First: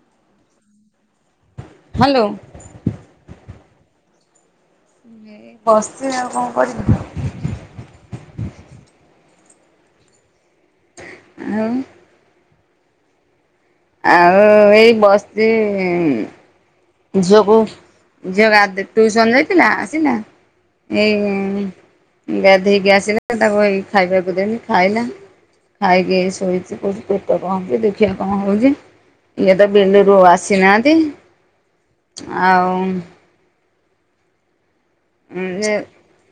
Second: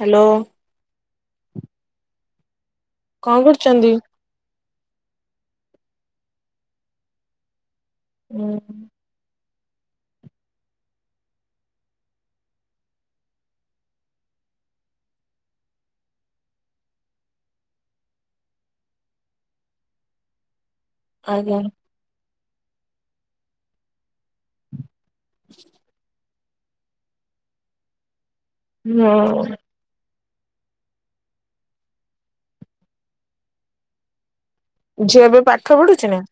Hello. Hello. କ କରୁଛନ୍ତି? ବସିଛି ଆଉ କଣ କରିବି? ହୁଁ। ଆଉ ଆଉ ଏଇ ବସିଚି ଝିଅକୁ ଝିଅ ଗାଧ ଟୁଉସନ୍ ଯାଇଥିଲା ଆସିନି ନା? ଏଇ ଆଜ୍ଞା ଗାଧୋଇକି ଆସିଲେ ତାକୁ ଏଇ ଖାଇବାକୁ ଦେମି ଖାଇଲା। ଖାଇକି ଶୋଇଛି। କହୁଛି ପେଟ କଣ ହଉଚି ଦେଖିବା କଣ ହଉଛି? ହଁ। ବିଲୁରୁ ଆସିନାହାନ୍ତି। ଆଉ ଝିଅ ଏବେ ଯେ ପାଠ ପଢୁଛି ନା?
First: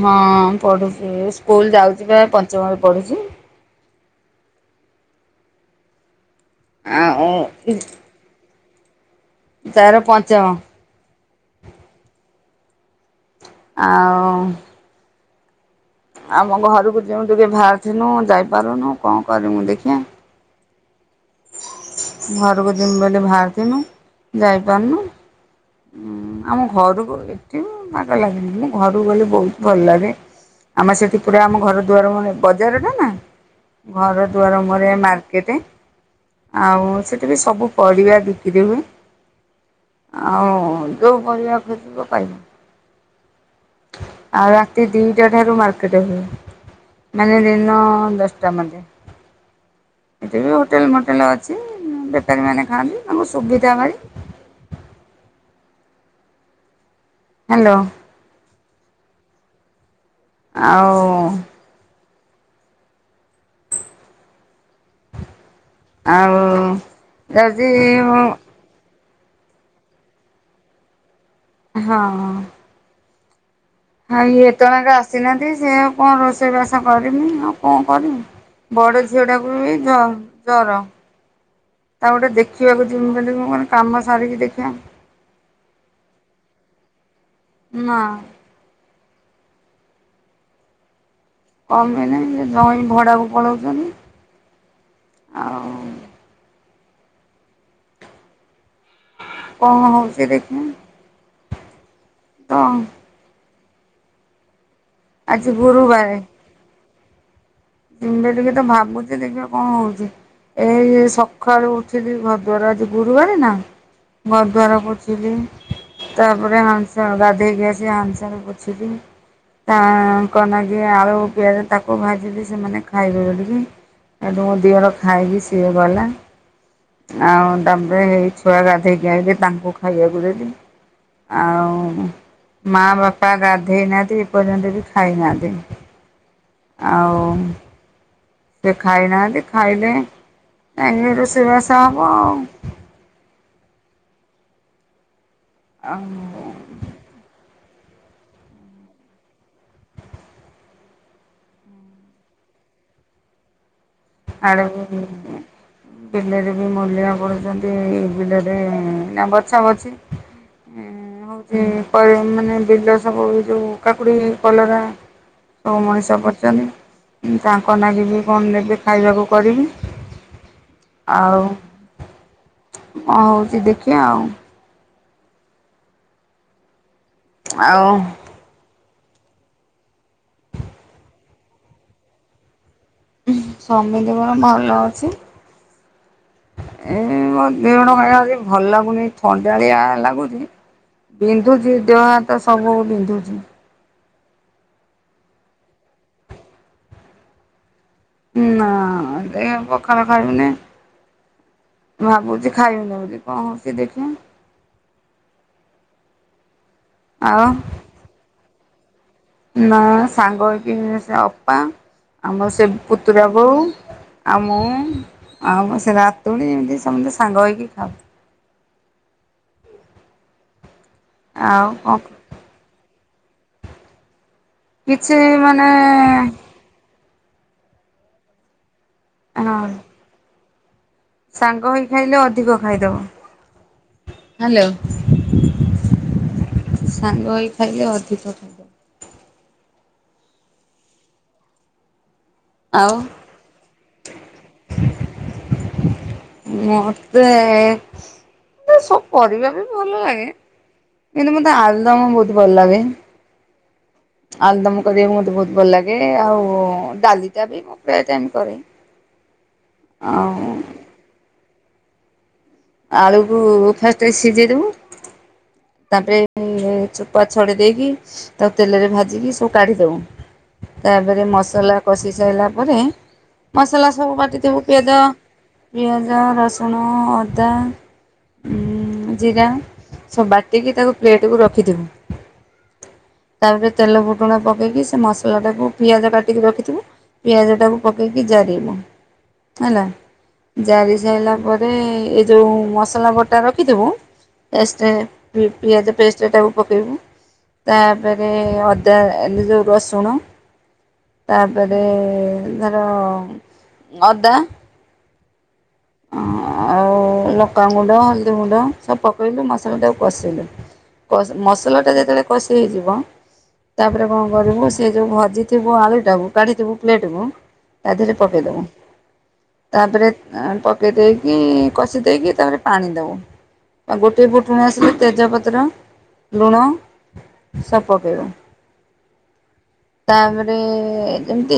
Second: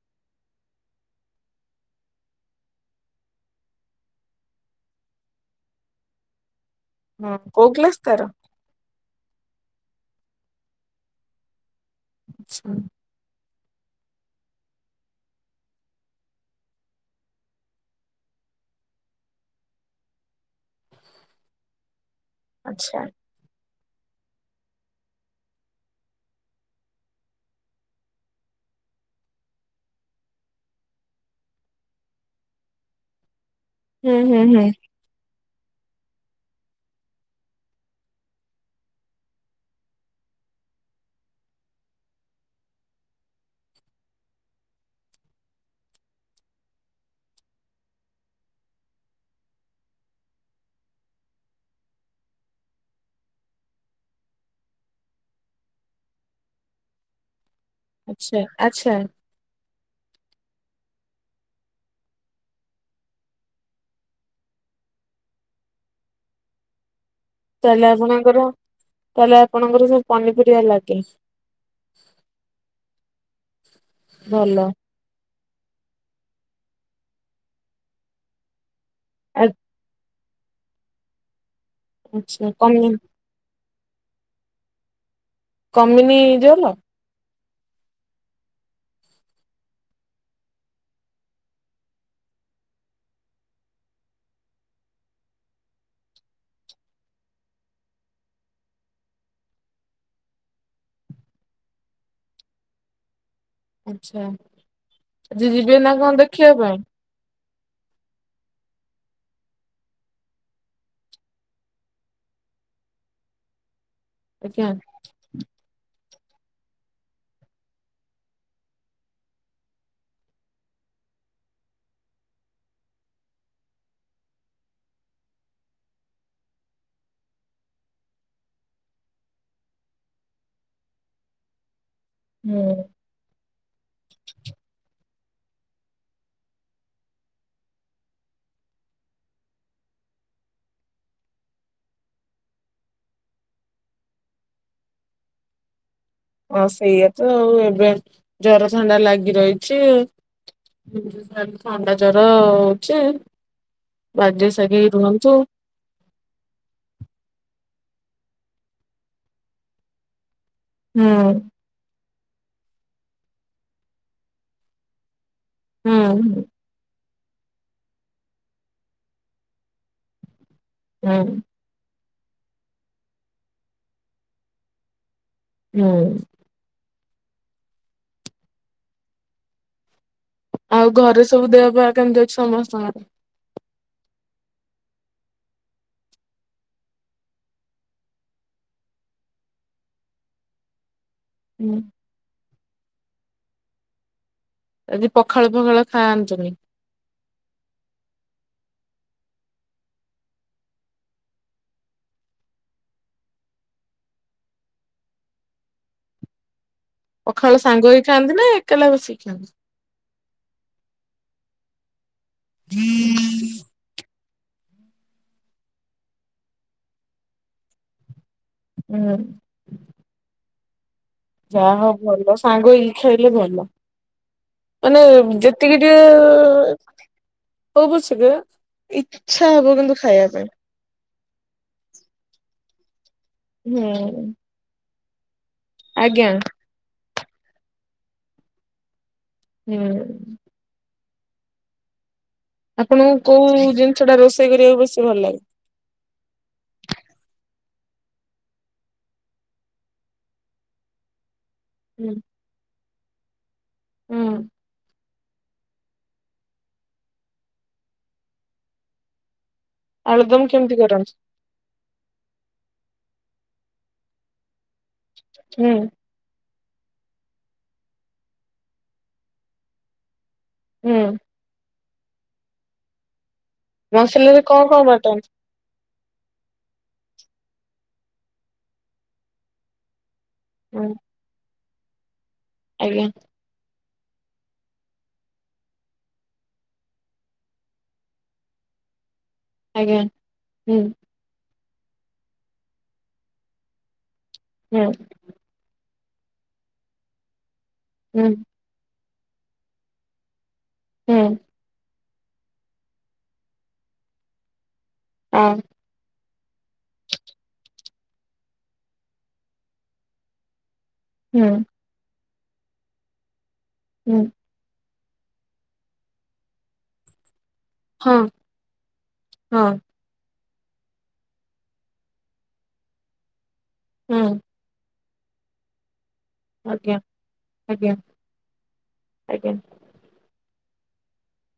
ହଁ ପଢ଼ୁଛି ସ୍କୁଲ ଯାଉଛି ବା ପଞ୍ଚମରେ ପଢ଼ୁଛି। ଆଉ ହଁ। କୋଉ କ୍ଲାସ ତାର? ତାର ପଞ୍ଚମ। ଛା। ଆଉ ଆମ ଘରକୁ ଯେଉଁ ଟିକେ ବାହାରିଥିନୁ ଯାଇପାରୁନୁ କଣ କରି ମୁୁ ଦେଖିବା। ଘରକୁ ଯିମି ଆଚ୍ଛା ବୋଲି ବାହାରିଥିଲୁ ଯାଇପାରୁନୁ। ହଁ ଆମ ଘରକୁ ଏଠି ବାଗା ଲାଗେନି ମୁଁ ଘରକୁ ଗଲେ ବହୁତ ଭଲ ଲାଗେ। ଆମେ ସେଠି ପୁରା ଆମ ଘର ଦୁଆର ମୁହଁ ବଜାରଟ ନା। ହୁଁ ଘର ହୁଁ ଦୁଆର ହୁଁ ମୁହଁର ମାର୍କେଟେ। ଆଉ ସେଇଠି ବି ସବୁ ପରିବା ବିକ୍ରି ହୁଏ। ଆଉ ଯୋଉଁ ପରିବା ଖୋଜିବ ପାଇବ। ଆଉ ରାତି ଦିଟା ଠାରୁ ମାର୍କେଟ ହୁଏ। ମାନେ ଦିନ ଦଶଟା ମଧ୍ଯ ଏଠି ବି ହୋଟେଲ ମୋଟେଲ ଅଛି ବେପାରୀମାନେ ଖାଆନ୍ତି ତାଙ୍କୁ ସୁବିଧା ଭାରୀ। ହ୍ୟାଲୋ। ଆଚ୍ଛା ଆଚ୍ଛା। ଆଉ ଆଉ ଯଦି ତାହେଲେ ହଁ ଆପଣଙ୍କର ତାହେଲେ ଆପଣଙ୍କର ସବୁ ପନିପରିବା ଲାଗେ? ହଁ ହଁ। ହଉ ଇଏ ଭଲ। ଏତେ ବେଳକେ ଆସିନାହାନ୍ତି ସେ ଆଉ କଣ ରୋଷେଇ ବାସ କରିନି ଆଉ କଣ କରିବି? ବଡ଼ ଆ ଝିଅଟାକୁ ବି ଜ ଜର। ତାକୁ ଗୋଟେ ଆଚ୍ଛା କମି ଦେଖିବାକୁ ଜିମି ବୋଲି ମୁଁ କଣ କାମ ସାରିକି ଦେଖିଆ। କମିନି ଜେଲ। ନା। କମ ବି ନାଇଁ ଜଇଁ ଭଡାକୁ ପଳାଉଛନ୍ତି ଆଉ କଣ ହଉଛି ଦେଖିଆ ଆଚ୍ଛା ଆଜି ଆଜି ଯିବେ ନା କଣ ଦେଖିବା ପାଇଁ? [unintelligible] ଟିକେ ତ ଭାବୁଛି ଦେଖିବା କଣ ହଉଛି। ଏଇ ସକାଳୁ ଉଠିଲି ଘରଦ୍ୱାର ଆଜି ଗୁରୁବାର ନା ଆଜ୍ଞା ଘରଦ୍ୱାରକୁ ତାପରେ ଆନ୍ସ ଗାଧେଇକି ଆସି ଆନ୍ସରେ ପୋଛିଲି। ତା କନାଜିିଏ ଆଳୁ ପିଆଜ ତାକୁ ଭାଜି ଦେଇ ସେମାନେ ଖାଇବେ ଜଗିଛି ଏବେ ମୋ ଦିଅର ଖାଇକି ସିଏ ଗଲା। ଆଉ ତାପରେ ଏଇ ଛୁଆ ଗାଧେଇକି ଆାଇଲେ ତାଙ୍କୁ ଖାଇବାକୁ ଦେଲି। ଆଉ ହୁଁ ମା ବାପା ପା ଗାଧେଇ ନାହାନ୍ତି ଏପର୍ଯ୍ୟନ୍ତ ବି ଖାଇନାହାନ୍ତି ଆଉ। ସେ ଖାଇନାହାନ୍ତି ଖାଇଲେ ଆ ରୋଷେଇବାସ ହବ ଆଉ। ଆ ହଁ ସେଇଆ ତ ଆଉ ଏବେ ଜର, ଥଣ୍ଡା ଲାଗି ରହିଛି। ଥଣ୍ଡା ଜର ହଉଛି ବାଗେଈ ଆଡ଼େ ସାଗି ବି ରୁହନ୍ତୁ। ବିଲରେ ବି ମୂଲିଆ କରୁଛନ୍ତି ବିଲରେ ନା ବଛା ବଛି ହୁଁ ହଉଛି ମାନେ ବିଲ ସବୁ ଯୋଉ କାକୁଡି କଲରା ସବୁ ହୁଁ ମଣିଷ ହୁଁ କରୁଛନ୍ତି ତାଙ୍କ ନାଗିବି କଣ ନେବି। ଖାଇବାକୁ କରିବି ହୁଁ ଆଉ ଅ ହଉଛି ଦେଖିବା ଆଉ ହୁଁ। ଆଉ ଆଉ ଘରେ ସବୁ ଦେହ ବା କେମିତି ଅଛି ସମସ୍ତଙ୍କର? ଉଁ ସମାତୀ କର ଭଲ ଅଛି। ଏଇ ମୋ ଦିଅ ଟା କାଇଁ ଭଲ ଲାଗୁନି ଆଜି ଥଣ୍ଡାଳିଆ ଲାଗୁଛି। ବିନ୍ଧୁଛି ହୁଁ। ଦେହ ହାତ ସବୁ ବିନ୍ଧୁଛି। ଆଜି ପଖାଳ ପଖାଳ ଖାଆନ୍ତୁନି ନା ଏ ପଖାଳ ଖାାଇିବିନି। ଭାବୁଛି ଖାଇବିନି ବୋଲି କଣ ହଉଛି ଦେଖିବା। ଆଉ ପଖାଳ ସାଙ୍ଗ ହେଇ ଖାଆନ୍ତି ନା ଏକଲା ବସିକି ଖାଆନ୍ତି। ମା ସାଙ୍ଗ ହେଇକି ସେ ଅପା ଆମର ସେ ପୁତୁରା ବୋଉ ଆଉ ମୁଁ ଆଉ ସେ ନାତୁଣୀ ଏମିତି ସମସ୍ତେ ସାଙ୍ଗ ହେଇକି ଖାଉ। ହୁଁ। ଯା ଆଉ ହ କଣ ଭଲ ସାଙ୍ଗ ଇଛହେଲେ ଭଲ ମାନେ କିଛି ମାନେ ଯେତିକି ଟିକେ [unintelligible] ଇଚ୍ଛା ହଁ ହବ କିନ୍ତୁ ଖାଇବା ପାଇଁ ସାଙ୍ଗ ହେଇ ଖାଇଲେ ଅଧିକ ଖାଇଦବ। ହୁଁ। ହ୍ୟାଲୋ। ଆଜ୍ଞା। ସାଙ୍ଗ ହେଇ ଖାଇଲେ ଅଧିକ ହୁଁ। ଆଉ ଆପଣଙ୍କୁ କୋଉ ଜିନିଷ ଟା ରୋଷେଇ କରିବାକୁ ବେଶି ଭଲ ଲାଗେ? ମତେ ସବୁ କରିବା ବି ଭଲ ଲାଗେ। କିନ୍ତୁ ମତେ ଆଲୁଦମ ହୁଁ ବହୁତ ଭଲ ଲାଗେ। ହୁଁ ଆଲୁଦମ କରିବାକୁ ମତେ ବହୁତ ଭଲ ଲାଗେ ଆଉ ଡାଲିଟା ବି ପ୍ରାୟ ଟାଇମ୍ କରେ। ଆଉ ଆଳୁଦମ୍ କେମିତି କରନ୍ତି? ଆଳୁକୁ ଫାଷ୍ଟ ସିଝେଇ ଦେବୁ। ହୁଁ। ତାପରେ ଚୁପା ଛଡେଇ ଦେଇକି ତାକୁ ତେଲରେ ଭାଜିକି ସବୁ କାଢି ଦବୁ। ହୁଁ ତାପରେ ମସଲା କଷି ସାରିଲା ପରେ ମସଲା ସବୁ ମସଲାରେ ବାଟିିଦବୁ କଣ କଣ ପିଆଜ ବାଟନ୍ତି? ପିଆଜ ରସୁଣ ଅଦା ଉଁ ଜିରା ସବୁ ବା ଟିକି ହୁଁ ତାକୁ ପ୍ଲେଟକୁ ରଖିଥିବୁ। ଆଜ୍ଞା। ତାପରେ ତେଲ ଫୁଟୁଣା ପକେଇକି ସେ ମସଲା ଟାକୁ ପିଆଜ କାଟିକି ରଖିଥିବୁ ପିଆଜ ଟାକୁ ପକେଇକି ଜାରିବୁ ହେଲା ଆଜ୍ଞା। ହୁଁ ଜାରି ସାଇଲା ତାପରେ ଏ ଯଉ ମସଲା ବଟା ରଖିଥିବୁ ହୁଁ ଟେଷ୍ଟେ ପିଆଜ ପେଷ୍ଟ ଟାକୁ ପକେଇବୁ ହୁଁ ତାପେରେ ଏ ଯଉ ରସୁଣ ତା ହୁଁ ତାପରେ ଧର ଅଦା ହଁ। ଅଁ ଆଉ ଓ ଲଙ୍କା ଗୁଣ୍ଡ ହଳଦୀ ଗୁଣ୍ଡ ସବୁ ପକେଇକି ମସଲଟାକୁ କଷେଇ ଦବୁ। ହୁଁ ମସଲା ଟା ଯେତବେଳେ କଷି ହେଇଯିବ ତାପରେ ହୁଁ କଣ କରିବୁ ସେ ଯୋଉ ଭାଜିଥିବୁ ଆଳୁ ଟାକୁ କାଢିଦବୁ ପ୍ଲେଟ କୁ ତା ଦେହରେ ହଁ ପକେଇଦବୁ ହଁ ତାପରେ ଅ ପକେଇ ଦେଇକି କଷି ଦେଇକି ତାପରେ ପାଣି ଦେବ ଗୋଟେ ହୁଁ ଫୁଟୁଣ ଆସିଲେ ତେଜପତ୍ର ଲୁଣ ଆଜ୍ଞା ସବୁ ଆଜ୍ଞା ପକେଇବ। ଆଜ୍ଞା ତାପରେ ଯେମିତି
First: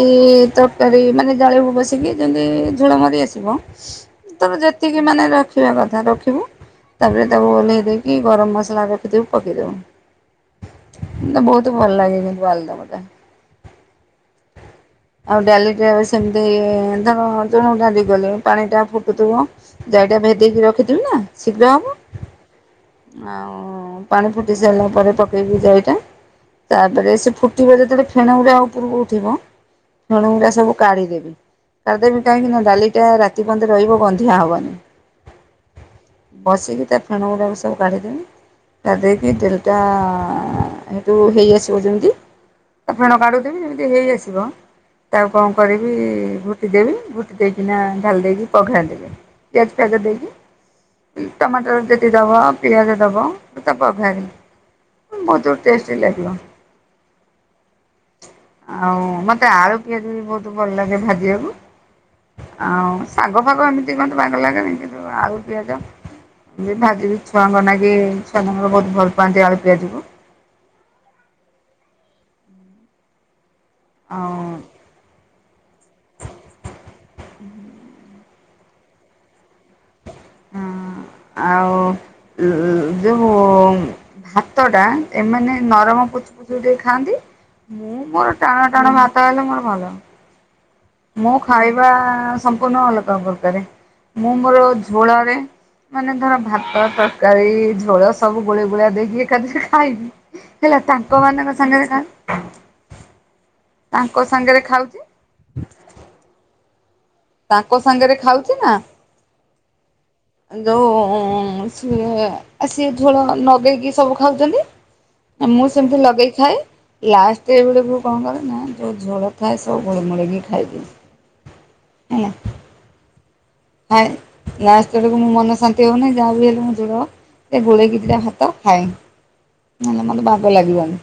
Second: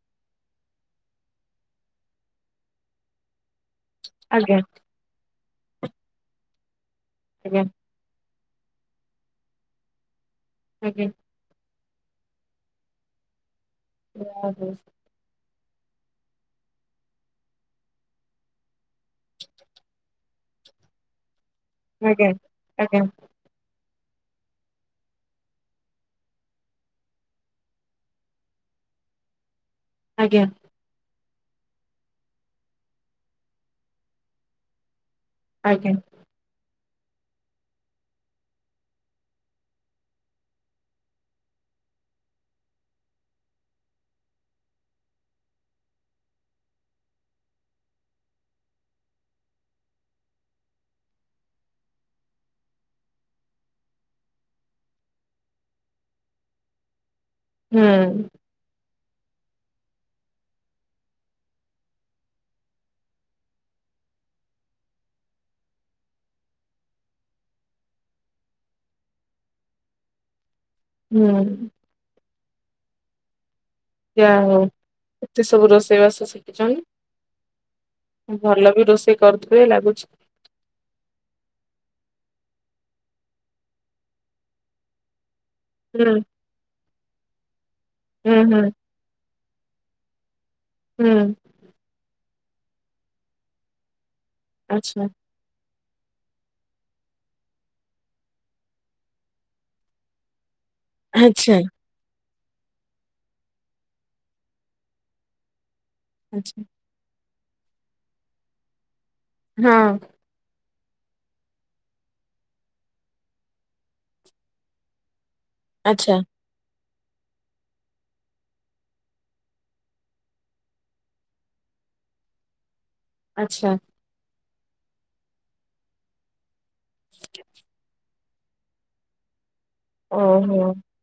ତରକାରୀ ମାନେ ଜଳେଇବୁ ବସିକି ଯେମିତି ଝୁଳ ମରି ଆସେ [inaudible] ତମେ ଆଜ୍ଞା ଯେତିକି ମାନେ ରଖିବା କଥା ରଖିବୁ ତାପରେ ତାକୁ ଆଜ୍ଞା ଓହ୍ଲେଇ ଦେଇକି କି ଗରମ ମସଲା ରଖିଥିବୁ ପକେଇଦେବ। ଆଜ୍ଞା। ମତେ ବହୁତ ଭଲ ଲାଗେ କିନ୍ତୁ ଆଳୁ ଦମ୍ ଟା। [unintelligible] ଆଉ ଡାଲିଟା ସେମିତି ଧ ଧଣ ଡାଲି କଲେ ପାଣି ଟା ଫୁ ଫୁଟୁଥିବ ଯାଇଟା ଭେଦିକି ରଖିଥିବି ନା ଶୀଘ୍ର ହବ। ଆଜ୍ଞା ଆ ଆଜ୍ଞା। ଆଉ ପାଣି ଫୁଟି ସାରିଲା ପରେ ପକେଇକି ଯାଇଟା ତାପରେ ସେ ଫୁଟିବ ଯେତବେଳେ ଫେଣ ଗୁରା ଉପରକୁ ଉଠିବ ଆଜ୍ଞା ଫେଣଗୁରା ସବୁ କାଢ଼ିଦେବି କାଢ଼ିଦବି କାହିଁକି ନା ଡାଲିଟା ରାତି ପର୍ଯ୍ୟନ୍ତ ରହିବ ଗନ୍ଧିଆ ହବନି। ଆଜ୍ଞା। ବସିକି ତା ଫେଣ ଗୁରାକ ସବୁ କାଢିଦେବି। ତା ଦେଇକି ତିନିଟା ଯୁ ହେଇ ଆସିବ ଯେମିତି ତା ଫେଣ କାଢିଦେବି ଯେମିତି ହେଇ ଆସିବ ତାକୁ କଣ କରିବି ଗୁଟି ଦେବି ଗୁଟି ଦେଇକିନା ଢାଲି ଦେଇକି ପଘାଳି ଦେବି ପିଆଜ ଫିଆଜ ଦେଇକି ଟମାଟର ଯଦି ଦବା ପିଆଜ ଦବ ତାପ ଭାରି ମଧ୍ୟ ଟେଷ୍ଟି ଲାଗିବ। ହୁଁ। ଆଉ ମତେ ଆଳୁ ପିଆଜ ବି ବହୁତ ଭଲ ଲାଗେ ଭାଜିବାକୁ। ଆଉ ଶାଗ ଫାଗ ଏମିତି କହନ୍ତି ବାଗ ଲାଗେନି, କିନ୍ତୁ ଆଳୁ ପିଆଜ ଭାଜି ବିି ଛୁଆଙ୍କ ନାଗି ଛୁଆମାନଙ୍କର ବହୁତ ଭଲ ପାଆନ୍ତି ଆଳୁ ପିଆଜ କୁ। ହୁଁ। ଯା ଆଉ ହଉ, ଏତେ ସବୁ ରୋଷେଇବାସ ଶିଖିଚନି। ଭଲ ବି ରୋଷେଇ କରୁଥିବେ ଲାଗୁଛି। ହଁ, ଆଉ ଯୋଉ ଭା ତ ଟା ଏମାନେ ନରମ ହୁଁ ପୁତୁ ପୁତୁ ଟିକେ ଖାଆନ୍ତି! ମୁଁ ମୋର ହୁଁ ହୁଁ ଟାଣ ଟାଣ ଭାତ ତାହଲେ ମୋର ଭଲ। ହୁଁ ମୋ ଖାଇବା ସମ୍ପୂର୍ଣ ଅଲଗା ପରକାରେ, ମୁଁ ମୋର ଆଚ୍ଛା ଝୋଳାରେ ମାନେ ଧର ଭାତ ତରକାରୀ ଝୋଳ ସବୁ ଗୋଳେଳି ଗୋଳା ଦେଇକି ଏକାଠି ସେ ଖାଇନି ହେଲା ତାଙ୍କ ମାନଙ୍କ ଆଚ୍ଛା ସାଙ୍ଗରେ ଖାଉନୁ, ତାଙ୍କ ସାଙ୍ଗରେ ଖାଉଛି ଆଚ୍ଛା। ତାଙ୍କ ସାଙ୍ଗରେ ଖାଉଛି ନା? ହଁ। ଯଉ ସିଏ ସିଏ ଝୋଳ ନଗେଇକି ସବୁ ଖାଉଛନ୍ତି। ମୁଁ ସେମିତି ଆଚ୍ଛା ଲଗେଇ ଖାଏ। ଲାଷ୍ଟ ବେଳକୁ କଣ କରେ! ନା ଯଉ ଝୋଳ ଥାଏ ସବୁ ଗୋଳମଳିକି ଖାଇଦିଏ। ହେଲା ଆଚ୍ଛା। ଖାଏ, ଲାଷ୍ଟ ତେଳକୁ ମୁଁ ମନ ଶାନ୍ତି ହେଉନାହିଁ ଯାହା ବି ହେଲେ ମୁଁ ଝୋଳ ଗୋଳେଇକି ଦିଟା ଭାତ ଖାଏ, ନହେଲେ ମୋତେ ଭାଗ ଓହୋ ଲାଗିବନି।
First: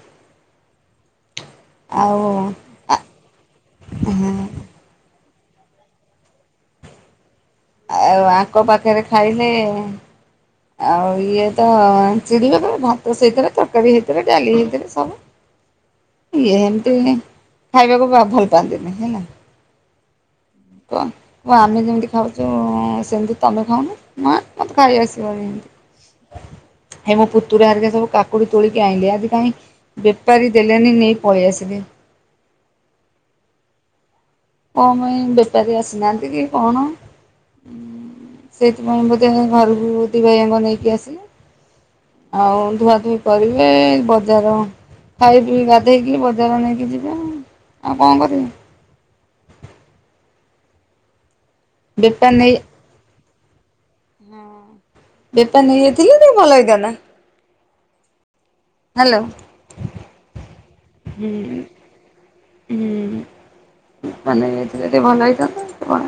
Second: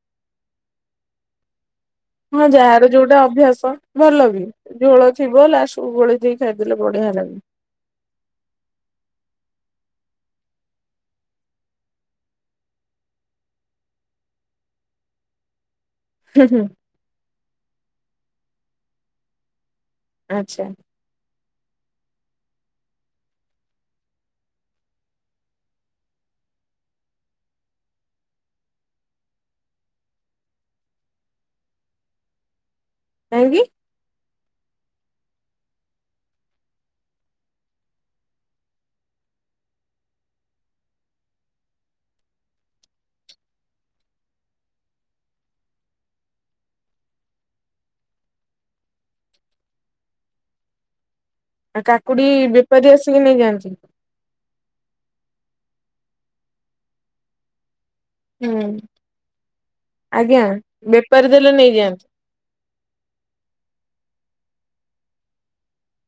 ଆଉ ହଁ ଯାହାର ଯୋଉଟା ଅଭ୍ୟାସ। ଭଲ ବି ଝୋଳ ଥିବ ଲାଷ୍ଟକୁ ଗୋଳେଇ ଦେଇକି ଖାଇଦେଲେ ବଢିଆ ଲାଗେ। ଆଉ ଆଙ୍କ ପାଖରେ ଖାଇଲେ ଆଉ ଇଏ ତ ଚିଡିବେ ପୁରା ଭାତ ସେଇଥିରେ ତରକାରୀ ହେଇଥରେ ଡାଲି ହେଇଥରେ ସବୁ ଇଏ ହୁଁ ଏମିତି ଖାଇବାକୁ ଭଲ ପାଆନ୍ତିନି ହେଲା! ଆଚ୍ଛା। କହ ଓ ଆମେ ଯେମିତି ଖାଉଛୁ! ସେମିତି ତମେ ଖାଉନ? ମା ତ ଖାଇ ଆସିବନି ହେ ମୋ ପୁତୁରା ହରିକା ସବୁ କାକୁଡି ତୋଳିକି ଆଣିଲେ ଆଜିି କାହିଁ? ବେପାରୀ ଦେଲେଣିି ନେଇପଳେଇ ଆସିଲେ। କାହିଁକି କଁପାଇ ବେପରି ଆସିନାହାନ୍ତି କି କଣ? ସେଇଥିପାଇଁ ବୋଧେ ଘରକୁ ଦି ଭାଇ ଆଙ୍କ ନେଇକି ଆସିଲେ। ଆଉ ଧୁଆଧୁଇ କରିବେ ବଜାର ଖାଇ ପି ଗାଧେଇକି ବଜାର ନେଇକି ଯିବେ ଆଉ, ଆଉ କଣ କରିବି ଆ କାକୁଡି ବେପାରୀ ଆସିକି ନେଇଯାଆନ୍ତି। ହଁ। ବେପାରି ନେଇଯାଇଥିଲେ ତ ଭଲ ହେଇଥାନ୍ତା। ହୁଁ, ହ୍ୟାଲୋ ଆଜ୍ଞା, ହୁଁ ବେପାରୀ ଦେଲେ ନେଇଯାଆନ୍ତୁ। ହୁଁ, ପନିର ହେଇଥିଲେ ଟିକେ ଭଲ ହେଇଥାନ୍ତା।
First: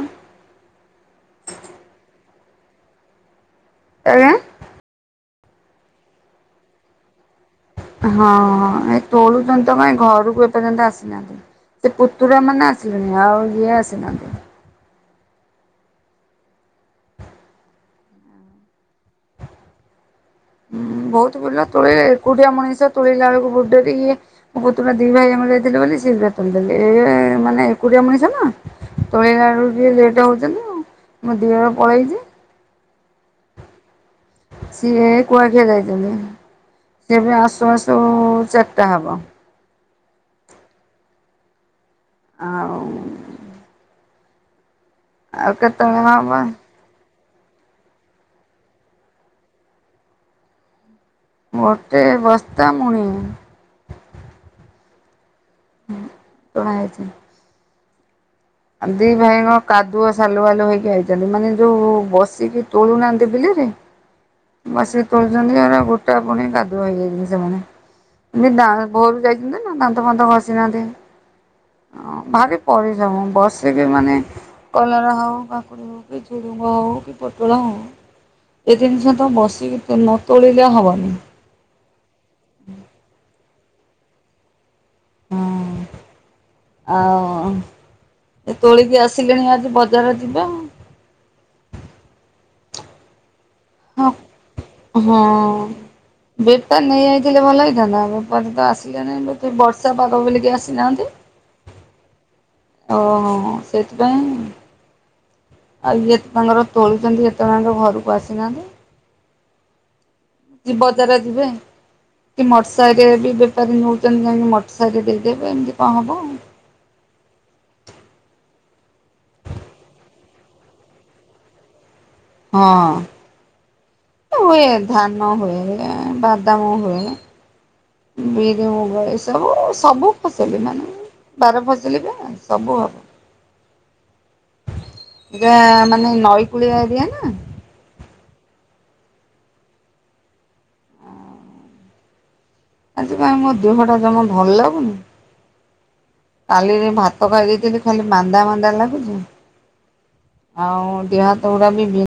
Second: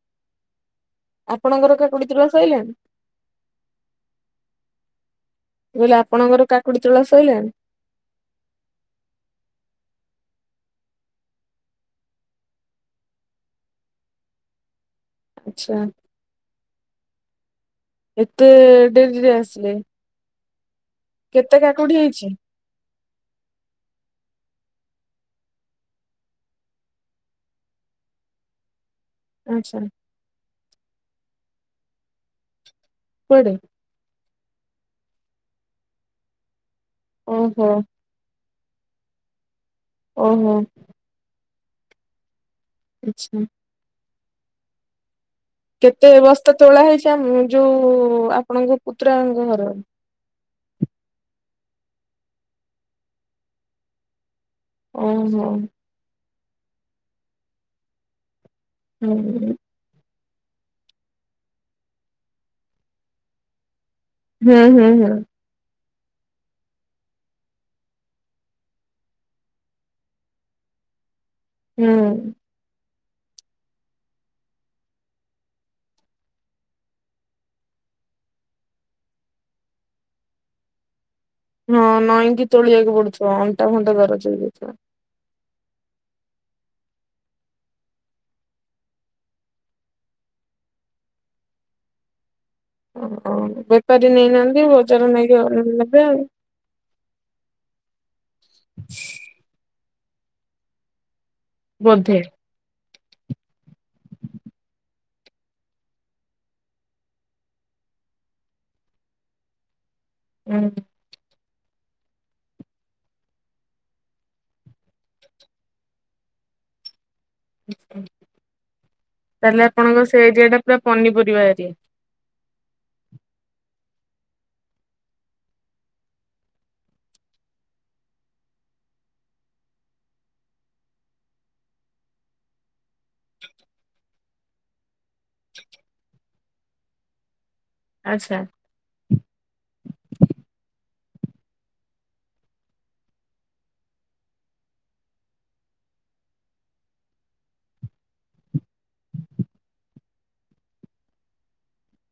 ଆପଣଙ୍କର କାକୁଡି ତୋଳା ସଇଲା? ଆଜ୍ଞା। ମୁଁ କହିଲି ଆପଣଙ୍କର କାକୁଡ଼ି ତୋଳା ସୋଇଲାଣି? ହଁ ଏ ତୋଳୁଚନ୍ତିତ କାଇଁ ଘରକୁ ଏପର୍ଯ୍ୟନ୍ତ ଆସିନାହାନ୍ତି। ସେ ପୁତୁରା ମାନେ ଆସିଲେଣିି ଆଉ ଇଏ ଆସିନାହାନ୍ତି। ଆଚ୍ଛା। ଏତେ ଡେରିରେ ଆସିଲେ। ହୁଁ ବହୁତ କେତେ ଭୁଲ କାକୁଡି ତୋଳିବେ ହେଇଛି ଏକୁଟିଆ ମଣିଷ ତୋଳିଲା ବେଳକୁ ବୋହୁତ୍ ଡେରି ହୁଏ। ମୋ ପୁତୁରା ଦି ଭାଇ ଆମର ଯାଇଥିଲେ ବୋଲି ସିଘ୍ର ତୋଳିଦେଲି ଏ ମାନେ ଏକୁଟିଆ ମଣିଷନା ତୋଳିିଲାକୁ ଆଚ୍ଛା ଟିକେ ଲେଟ୍ ହଉଚନ୍ତି ମୋ ଦିଅର ପଳେଇଚି। କୁଆଡ଼େ? ସିଏ କୁଆଖିଆ ଯାଇଚନ୍ତି ସେଏବି ଓହୋ ଆସୁ ଆସୁ ଚାରିଟା ହବ। ଓହୋ। ଆଉ ଆଚ୍ଛା। ଆଉ କେତେବେଳେ କେତେ ହବ ବସ୍ତା ତୋଳା ହେଇଚି ଆମ ଯୋଉ ଆପଣଙ୍କ ପୁତୁରାଙ୍କ ଘର? ଗୋଟେ ବସ୍ତା ମୁଣି। ଓହୋ। ହଁ ତୋଳା ହେଇଚି। ଆଉ ଦି ହୁଁ ଭାଇଙ୍କ କାଦୁଅ ସାଲୁ ବାଲୁ ହେଇକି ଆଇଚନ୍ତି ମାନେ ଯୋଉ ବସିକି ତୋଳୁନାହାଁନ୍ତି ବିଲରେ ହୁଁ ହୁଁ ବସିକି ହୁଁ ତୋଳୁଚନ୍ତି ଗୋଟା ପୁଣି କାଦୁଅ ହେଇଯାଇଚନ୍ତି ସେମାନେ। ଏତି ଭୋରୁ ଯାଇଚନ୍ତିନା ଦାନ୍ତ ଫାନ୍ତ ଘସିନାହାନ୍ତି ହୁଁ ଭାରି ପରିଶ୍ରମ ବସିକି ମାନେ କଲାର ହଉ କାକୁଡ଼ି ଝୁଡ଼ଗ ହୋଉ କି ପୁଟଳ ହୋଉ [unintelligible] ତ ବସିକି ନତୋଳିଲେ ହବନି। ହଁ ନଈଁକି ତୋଳିବାକୁ ପଡ଼ୁଥିବ ଅଣ୍ଟା ଫଣ୍ଟା ଦରଜ ହେଇଯାଇଥିବ। ହଁ। ଆଉ ଏତୋଳିକି ଆସିଲେଣି ଆଜି ବଜାର ଯିବେ। ଓହୋ ହଁ ବେପାରୀ ନେଇନାହାନ୍ତି ବଜାର ହଁ। ନେଇକି ନେବେ। ବେପାର ନେଇଯାଇଥିଲେ ଭଲ ହେଇଥାନ୍ତା ବେପାରୀତ ଆସିଲେ ନାହେ ବୋଧେ ବର୍ଷା ପାଗ ବୋଲିକି ଆସିନାହାନ୍ତି। ବୋଧେ। ଓହୋ ସେଥିପାଇଁ। ଆଉ ଇଏତାଙ୍କର ତୋଳୁଚନ୍ତି ଏତେଳଆଙ୍କ ଘରକୁ ଆସିନାହାନ୍ତି। ହୁଁ କି ବଜାର ଯିବେ କି ମଟର ସାହିରେବି ବେପାରୀ ନେଉଚନ୍ତି କାହିଁକି ମଟରସହିରେ ଦେଇଦେବେ ଏମିତି କଁ ହବ ଆଉ। ତାହେଲେ ଆପଣଙ୍କ ସେଏରିଆଟା ପୁରା ପନିପରିବା ଏରିଆ? ହଁ। ହୁଏ ଧାନ ହୁଏ ବାଦାମ ହୁଏ। ବିରି ମୁଗ ଏ ସବୁ ସବୁ ଫସଲି ମାନେ ବାର ଫସିଲିବା ସବୁ ହବ। [inaudible] ପୁରା ମାନେ ନଈ କୂଳିଆ ଏରିଆନା ଆଚ୍ଛା। ଆଜି କାଇଁ ମୋଦେହଟା ଜମା ଭଲ ଲାଗୁନି କାଲିରେ ଭାତ ଖାଇ ଦେଇେଇଥିଲି ଖାଲି ମାନ୍ଦା ମାନ୍ଦା ଲାଗୁଚି। ଆଉ ଦେହହାତ ଗୁଡ଼ାବି ବି